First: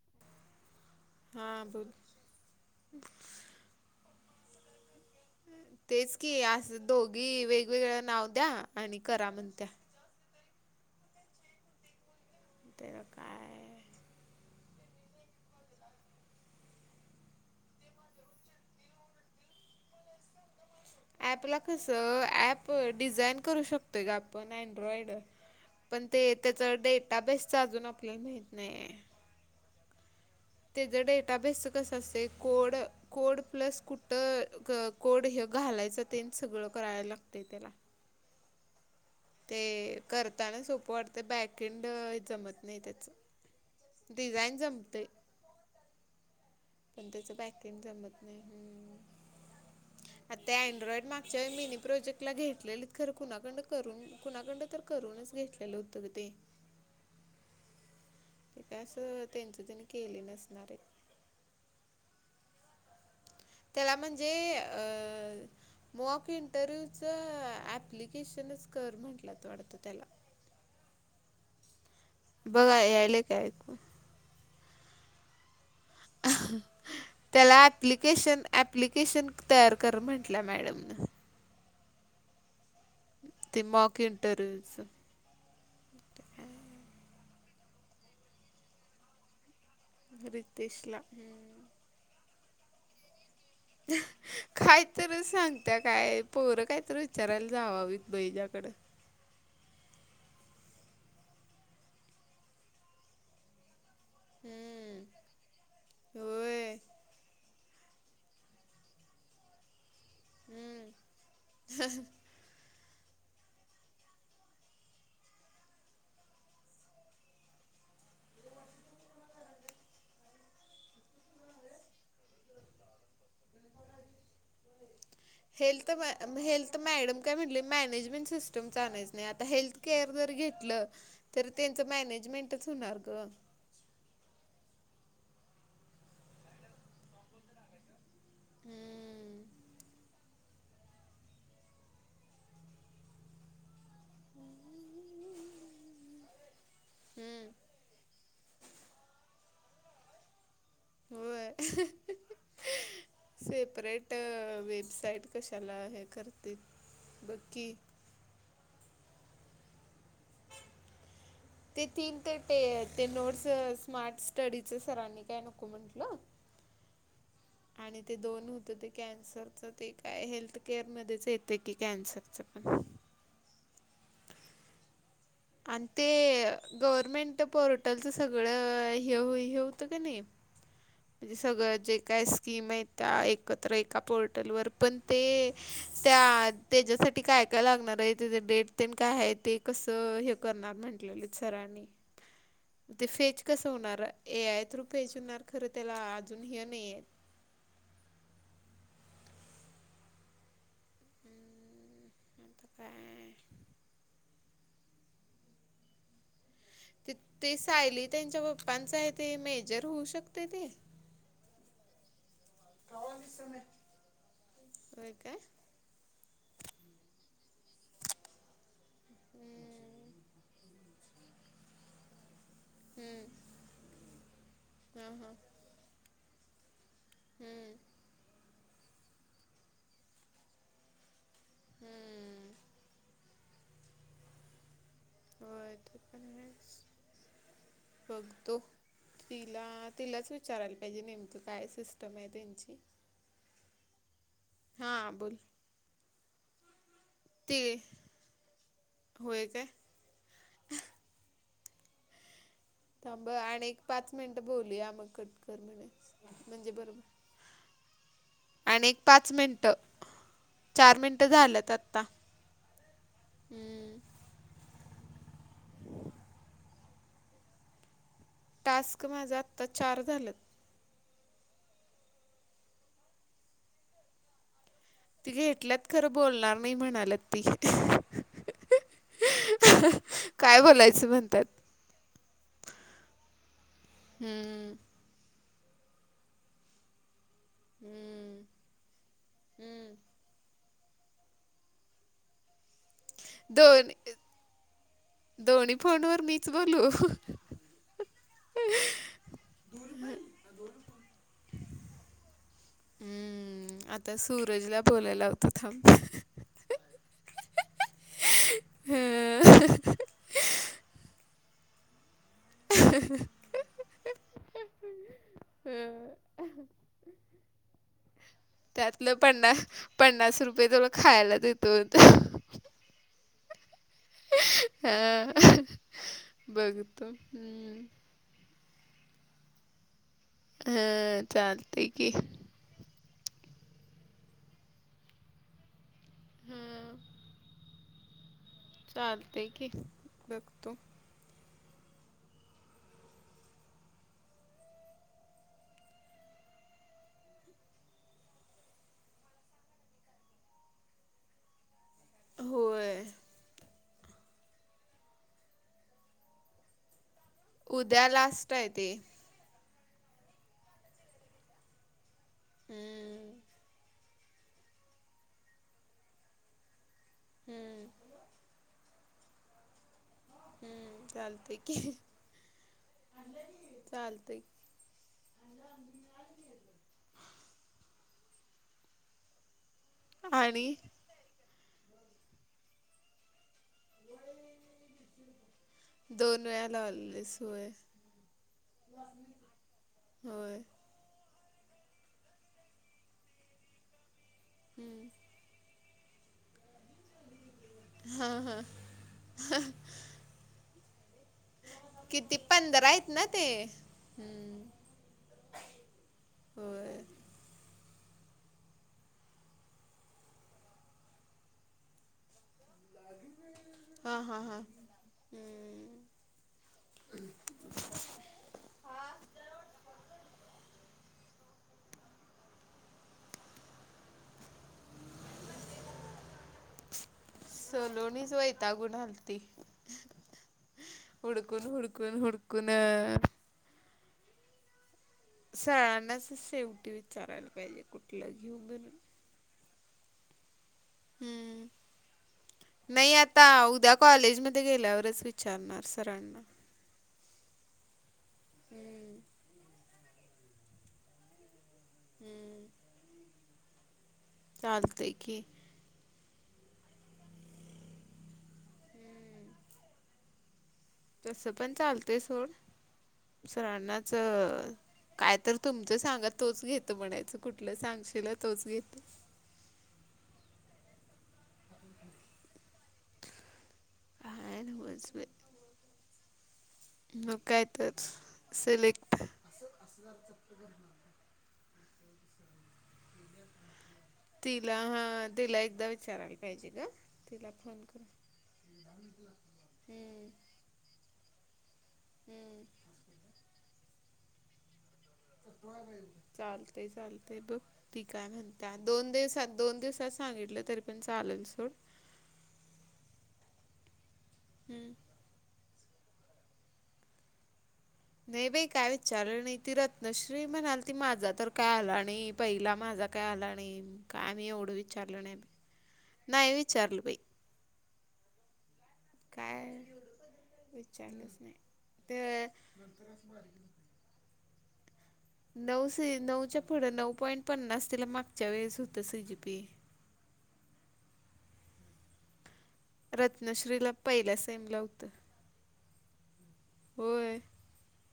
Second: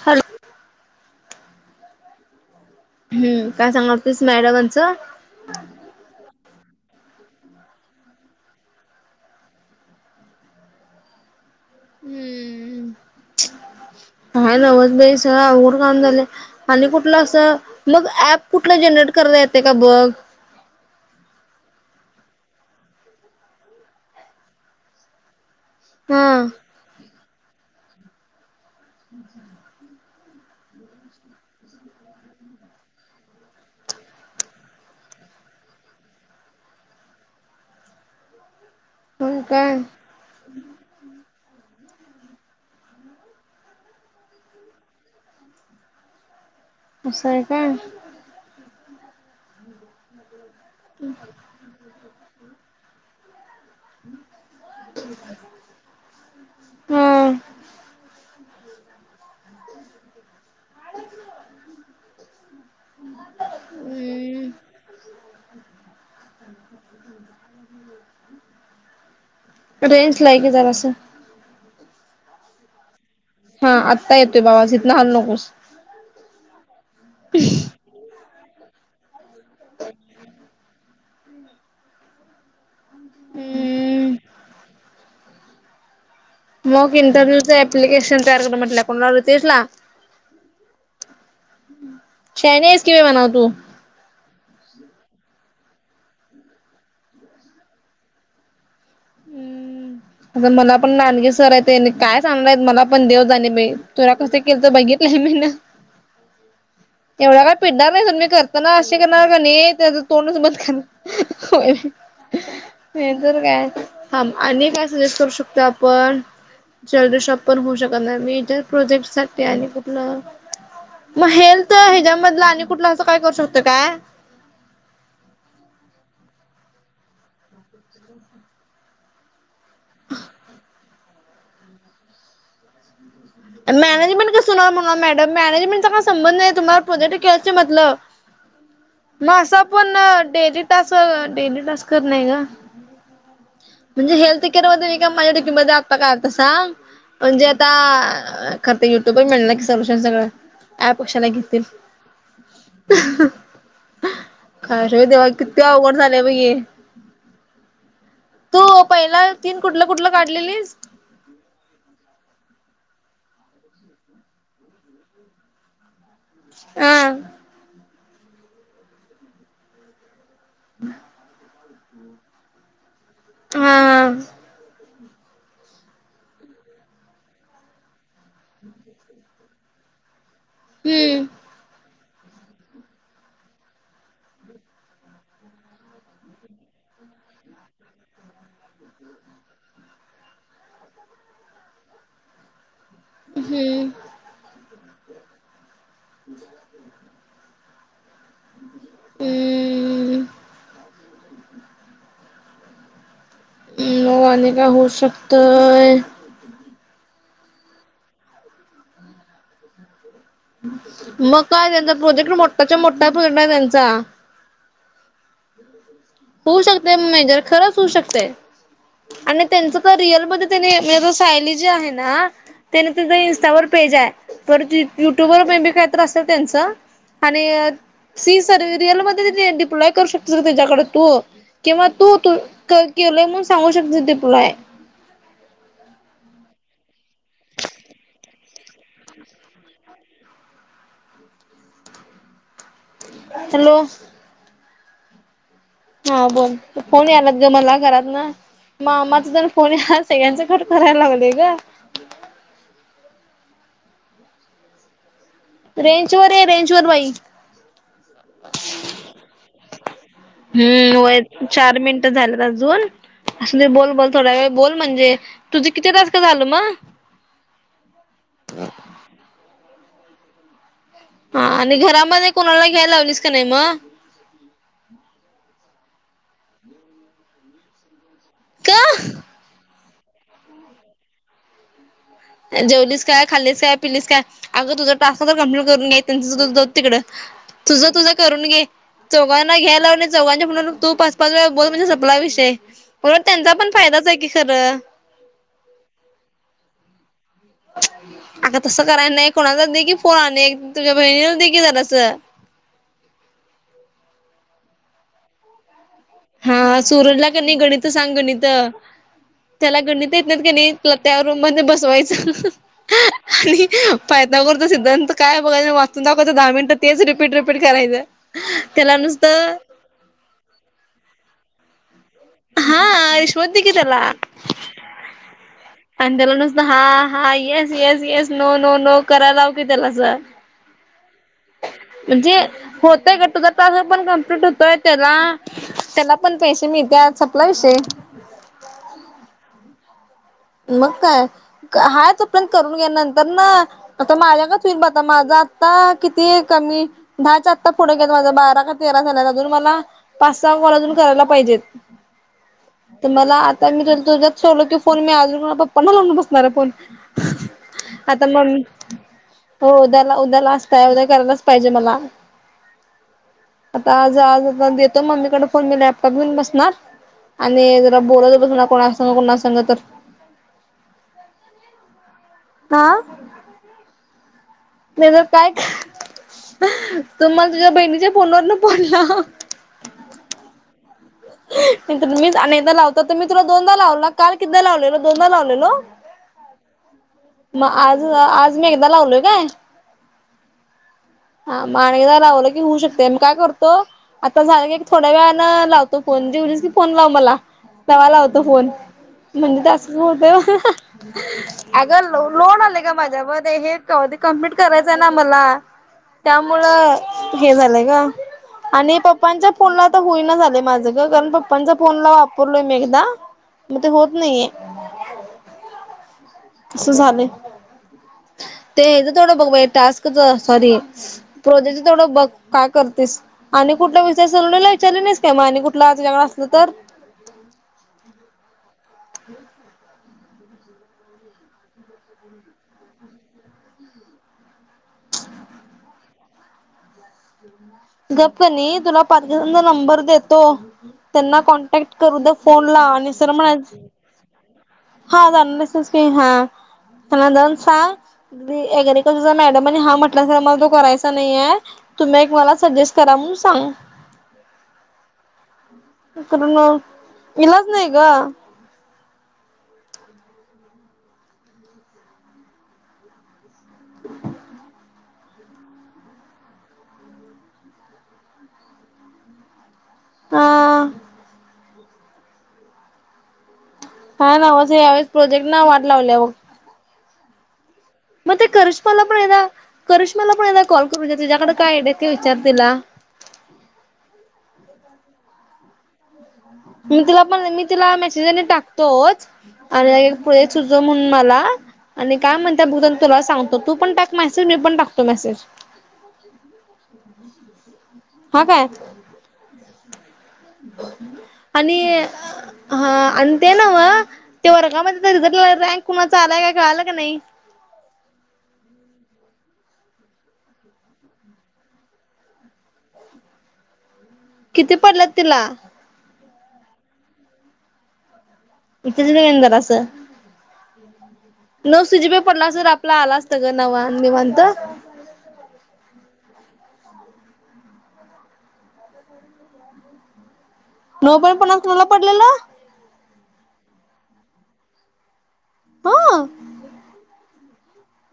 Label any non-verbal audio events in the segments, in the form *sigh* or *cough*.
Hello हां बोल हम् काय सांगालतीस मॅडमांचं? तेच की असं दोघी वेगवेगळ नाव द्या आणि करा म्हणत्या हम्म तेैर काय काय नव्हच बाई सगळ अवघड काम झालयं आणि कुठलं असं, मग ऍप कुठलं जनरेट करता येतयं का बघ? ऍपला कसं, ऍप डिझाईन करू शकतोय गं आपण अँड्रॉइड पण ते हा त्येच डेटाबेसच अजून आपल्याला माहित नाहीयं *unintelligible* त्येज डेटाबेस कसं असतयं कोड कोड प्लस कुठं कोड हे घालायचं तेन सगळं करायला लागतयं त्येला होय ते काय करताना सोपं वाटतंयं बॅक एन्ड जमत नाही त्येच डिझाईन जमतयं, पण असं त्येच आहे काय बॅकेएन्ड जमत हम्मं आत ते अँड्रॉइड मागच्या मिनी प्रोजेक्ट तेला, घेतलेली खरं कुणाकडंन करून कुणाकडंन तर करूनच घेतलेलं हुतं गं ते हा ते काय असं त्येच त्यांनी केलेल नसणार आहेत. त्याला म्हणजे हम्म अ मुवा इंटरव्हयूच ऍप्लिकेशनच कर म्हटल्यात वाटतं त्याला रेंजला ये की जरा जरासं बघ यायले? काय हा, ऐकू आत्ता येतोय आवाज हिथंन हलू नकोस. त्येला अँपप्लिकेशन, अँपप्लिकेशन तयार कर म्हंटलीया मॅडमनं ते मुवाक हम्म इंटरव्यूच मुवाक इंटरन्यूचं अप्लिकेशन तयार कर म्हटंल्या, कुणाला रितेशला? रितेशला हम्मं शानी आहेस की म्हणावं तू *unintelligible* कायतर सांगत्या काय पोरं कायतर विचारायला जाववीत बाई हिचाकडं हम्म, आता मना पण नानगे सर आहेत ते काय सांगणार आहेत, मना पण देव जाणे बाई. तुरा कसं केलंत हम्म बघितलंय मीन होय एवढ्या काय पिडणार नाही सोड, तर मी करताना अशी करणार कणी त्येजच तोंडच बंद हम्म. करणार, होय नाही तर काय. थांब आणि काय सजेस्ट करू शकतोय आपण जलदी शॉप पण होऊ शकत नाही, मेजर प्रोजेक्टसाठी आणि खुठलं? मग हेल्थ हेज्यामधलं आणि कुठलं असं काय करू शकतोय काय? *unintelligible* हेल्थ, म हेल्थ मॅडम काय म्हटली मॅनेजमेंट सिस्टमच आणायचं नाही, आता हेल्थ केअर जर घेतलं, तर त्येच मॅनेजमेंटच हुणार गं मॅनेजमेंट कस हुणार म्हग, मॅडम, मॅनेजमेंटचा काय संबंध नाही, तुम्हाला प्रोजेक्ट केल्याच मतलब. म हम्म असं आपण डेली तास, डेली टास्क खरं नाही ग. म्हणजे हेल्थकेअर मध्ये त्येनी माझ्या डीपी मध्ये आता का आलाता सांग म्हणजे हम्म आता ख तर युट्यूबर मिळलं की सलूशन सगळं? ऍप कशाला घेतील होय सेपरेट खरं वेबसाइट देवा किती कशाला अवघड हे झालंय बघ करतील. बघ की तू पहिला तीन कुठलं कुठलं काढलेलीस? ते तीन ते ते नोट्स स्मार्ट स्टडीच सरांनी काय नको म्हंटलं. हा आणि ते दोन होत ते कॅन्सरच ते काय हेल्थकअर मध्येच ते काय कन्सरचं हा आणि ते गव्हर्मेंट पोर्टलच सगळं हे हे होतं का नाही. हम् म्हणजे सगळं जे काय स्कीम आहेत त्या एकत्र एका पोर्टलवर पण ते त्या त्याच्यासाठी काय काय लागणार आहे? त्या डेट ते काय आहे? ते कसं हे करणार म्हंटलेले सरांनी. ते फेच कसं हम्म होणार, ए आय थ्रू फेच होणार खरं त्याला अजून हे नाहीये. हम आता काय? नो आले का आणि काय होऊ शकतंय. ते सायली त्यांच्या पप्पांच आहे, ते मेजर होऊ शकत. मग काय! त्यांचा प्रोजेक्ट मोठाचा मोठा प्रोजेक्ट आहे त्यांचा. होय काय? शकते मेजर खरंच शकते आणि त्यांच तर रिअल मध्ये ते मझ सायली जी आहे ना. ते नाही का तुझं हम्म इंस्टावर पेज आहे तर हा युट्यूब हा वर पेबी कायत असतल त्यांच आणि हम्म सी सर रियल मध्ये डिप्लॉय करू शकतेस त्याच्याकडे तू किंवा तूू हम्म केलंय म्हून सांगू शकते ते तुला होय, ते पण मी बघतो. ते तिला तिलाच विचारायला पाहिजे. नेमकं काय सिस्टम आहे त्यांची? हॅलो! हा बोल! हा फोन यालात ग ते घरात ना म मामाचा होय जण काय फोन याला. सगळ्यांचं खर करायला लागलेय ग. थांब आणि एक पाच मिनिटं बोलूया मग आपण. रेंज वर आहे. रेंज वर बाई. आणि एक पाच मिनिटं. चार हम्, वय मिनिटं झाल्यात चार आत्ता मिनिट झालेत अजून, असूदे बोल हम्म बोल. थोड्या वेळ बोल म्हणजे, तुझं किती टास्क का झालं मग? टास्क माझं आत्ता चार झालेत. हा आणि घरामध्ये कोणाला घ्यायला लावलीस का नाही मग? ति घेतल्यात खरं बोलणार नाही म्हणालात ती. का? काय बोलायचं म्हणत्यात? जेवलीस काय, खाल्लीच काय पिलीस काय, हम्म, अगं तुझं टास्क तर कंप्लिट करून घे त्यांच जाऊदे तिकडं. तुझं तुझं करून हम्म, घे, चोघांना घ्यायला हम्म. लावलेत. चौघां म्हणून तू पाच पाच वेळा बोल म्हणजे संप्लाय विषय, उलट त्यांचा पण दोन फायदाच आहे की खरं. दोन्ही फोन वर मीच बोलू. अग तसं करायच नाही, कोणाचा दे की फोन, आ तुझ्या बहिणीला दे की जरास. हम्म, आता सूरजला बोलायला लावतो थांब. हा, सुरजला क नाही गणित सांग गणित अं, त्, याला गणित, गणीतात एत नाहीत क नाही त्याला त्या रूम मध्ये बसवायचं आणि पायथागोरसचा सिद्धांत काय बघायच वाचून दाखवायचं. दहा मिनट तेच रिपीट रिपीट करायचं. त्याला त्यातलं पन्ना, नुसतं पन्नास रुपये तुला खायला देतो. हा, रीशवत दिकी तेला. हां. आणि तेला नुसतं हा बघतो हा येस हम्म. Yes yes. No no no करायला लाव क त्याला जरासं. हां, चालतंय की हां, म्हणजे होतय गं का तुझं पण कमप्लीट होतोय, त्याला त्याला पण पैसे मिळतात, सपला विषय. चालतय की, मग काय, हाय तोपर्यंत करून घ्या नंतर ना, आता माझ्यागत विन बघ आता माझा आता किती कमी, दहाच्या आत्ता पुढे गेला माझं बारा का तेरा झाल्या अजून मला, पाच सहा कॉल अजून करायला पाहिजेत. होय तर मला, आता मी तुजा ठेवलो की फोन मोजून पप्पा ना लावून बसणार आहे फोन. उद्या आता लास्ट आहे ते मम्मीऽ हो उद्याला, उद्याला असताय उद्या करायलाच पाहिजे मला. हम्म. आज आज देतो मम्मीकडे फोन, मी लॅपटॉप घेऊन बसणार, आणि हम्म जरा बोलत बस मननार कोणा संग कोणा संग तर. हम्म, चालतय की. हां. चालतय. नाही तर काय, तू मला तुझ्या बहिणीच्या फोनवरन फोन लाव. आणि नाहीतर मीच अनेकदा लावतो, तर मी तुला दोनदा लावलो काल कितीदा लावलेलो दोनदा लावलेलो. दोन वेळा लावलेलीस. होय मग आज, आज मी एकदा लावलोय काय. होय. हा मग आणि एकदा लावलं की होऊ शकतेय, मी काय करतो, आता झालं की एक थोड्या वेळात. न लावतो फोन, जेवलीस की. फोन लाव मला, तवा लावतो फोन म्हणजे तस होतय. अग लोन किती लोड पंधरा आले आहेत माझ्या ना ते मध्ये आधी कंप्लीट हम्म करायचंय ना मला. त्यामुळं होय हे झालंय ग. आणि पप्पांच्या फोनला तर बोलन झाले माझं ग कारण पप्पांच्या फोनला, करलोय मी एकदा मग ते होत हा हा नाहीये. हा हम्म *inaudible* अस झालंय ते हेज तेवढं बघ टास्क सॉरी. प्रोजेक्ट थोडं बघ काय करतेस. आणि कुठला विचय सलवडयला विचारले नाहीस काय मग आणि कुठलं आच्या असलं तर. सलोणीच वैतागून गेलती. हूडकून हुडकून हुडकून सहण्यासच शेवटी विचारायला पाहिजे. कुठलं गप घेऊ कनी म्हणून तुला *unintelligible* नंबर देतो त्यांना हम्म कॉन्टॅक्ट करू द फोनला आणि नाही सर आता म्हणा उद्या कॉलेजमध्ये गेल्यावरच हा विचारणार *unintelligible* की हा सरांना त्यांना जाऊन सांग हम्म एग्रिकल्चरचा मॅडम आणि हा म्हटला सर मला तो करायचा नाहीेये तुम्ही एक मला हम्म सजेस्ट करा म्हणून सांग. चालतंय की, करून मग इलाज नाही ग. हम्म तसं पण चालतय सोड सरांनाच काय तर तुमचं सांगा तोच घेतो म्हणायचं कुठलं सांगशील तोच घेतो. हा *unintelligible* हा ना काय अस यावेळेस नव्हच बाई प्रोजेक्टला वाट लावल्या बग. मग काय तर मग ते करिश्माला पण सिलेक्ट एकदा करिश्माला पण एकदा कॉल म्हणजे तीझ्याकडे काय आयडिया आहेत का ते विचारला तीला. तिला हा तिला एकदा विचारायला पाहिजे ग मी तिला पण मी फोन तिला करून मेसेज आणि टाकतोच आणि हम्म पुढे त सुचव म्हणून मला आणि काय हम्म म्हणत्या बघतो आणि तुला सांगतो तू पण टाक मेसेज मी पण टाक चालतय चालतय बघ ती काय म्हणत्या दोन दिवसात दोन दिवसात सांगितलं तरी पण चालेल सोड आणि हा आणि ते नव ते हम्म वर्गामध्ये रिझल्ट ब बँक कुणाचा आलाय काय कळाल काय नाही? नाही बाई काय विचारलं नाही ती रत्नश्री म्हणालती माझा तर काय आला नाही. पहिला माझा काय आला नाही. काय मी एवढं किती पडल्यात विचारलं नाही तिला? बाई नाही विचारल बाई. विचारायचं जरासं काय विचारलंस नऊ सजिप पडला असता तर आपला आला असतं ग नवा नीवात. नऊ नऊच्या पुढं नऊ पॉईंट पन्नास तिला मागच्या वेळेस होतं सी जी पी. *inaudible* नऊ पॉईंट पन्नास कोणाला पडलेल? रत्नश्रीला पहिला सेमला होत, हा होय.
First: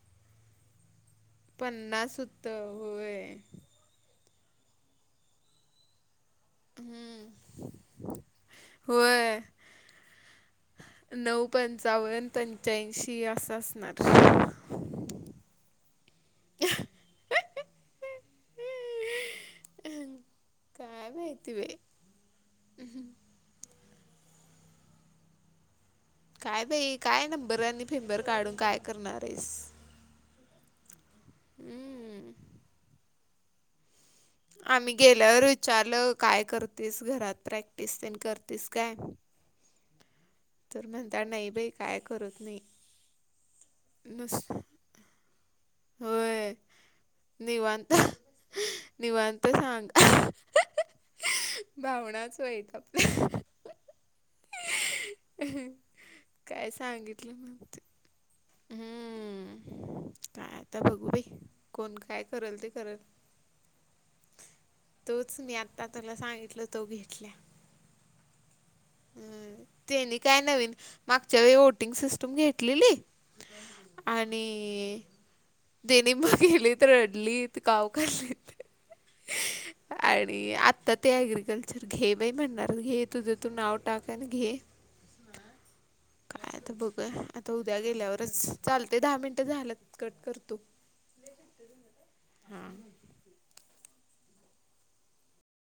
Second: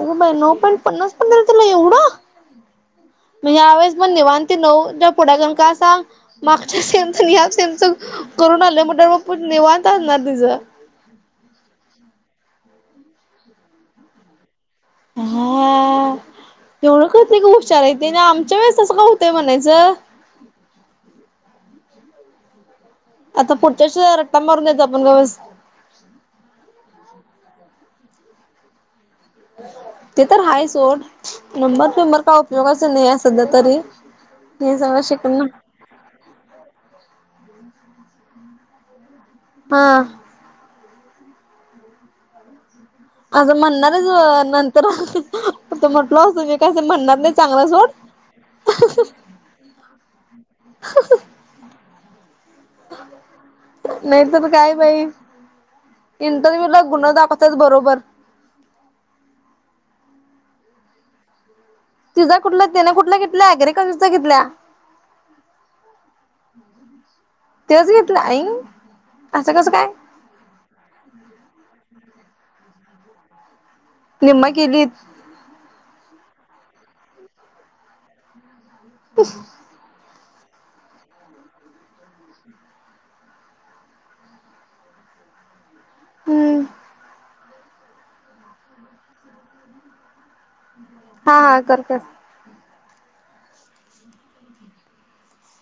अगं बाई नऊ पॉईंट पन्नास पडलेल तिला एवढं पन्नास होतं होय मग यावेळेस पण निवां ते नऊ च्या पुढे जाईन का सांग मागच्या सेमच आणि या सेमच करून आल्या म्हणटल्यावर होय मग निवांत असणार तिझं. नऊ पंचावन्न, पंच्याऐंशी असं असणार. हा तेवढं कळतय ग हुशार आहे ती आणि आमच्या वेळेस असं का होतंय म्हणायचं. काय माहिती बाई. *unintelligible* आता पुढच्या वर्षी रट्टा मारून दयचा आपण गप बस. काय बाई काय नंबर आणि फेंबर काढून काय करणार आहेस. ते तर हायच सोड नंबर पेंबर हम्म. काय उपयोगाच नाही आहे सध्या तरी ते सगळ शिकून ना च्याल काय करतेस? घरात प्रॅक्टिस तेन करतेस काय? हा. तर म्हणता, नाही बाई, काय करत नाही. असं म्हणणारच, नुस अ नंतर आता म्हटल असतो होय मी, का आता म्हणणार नाही चांगला. सोड निवांत निवांत सांग. भावनाच वाईट. *inaudible* नाही तर काय बाई! काय इंटरव्ह्यूला गुन सांगितलं दाखवतात मग ते. बरोबर हम्म, काय आता बघू बाई. कोण काय तिझा करल कुठला? ते तीने करल कुठल घेतल्या? अग्रिकल्चरचा घेतल्या. तोच, मी आता तुला सांगितलं तो घेतल्या तोच घेतला? आयीग! हम्म, तेनी काय नवीन मागच्या वेळी वोटिंग सिस्टम घेतलेली निम्मा केलीत आणि *unintelligible* *inaudible* *inaudible* *unintelligible* आत्ता ते ॲग्रिकल्चर घे बाई! म्हणणार घे तुझं तू नाव टाक आणि घे. *inaudible* काय हम्म आता बघूया आता त उद्या गेल्यावरच, चालतय दहा मिनटं झालंत कट करतो. हा हा, कर कर. हां.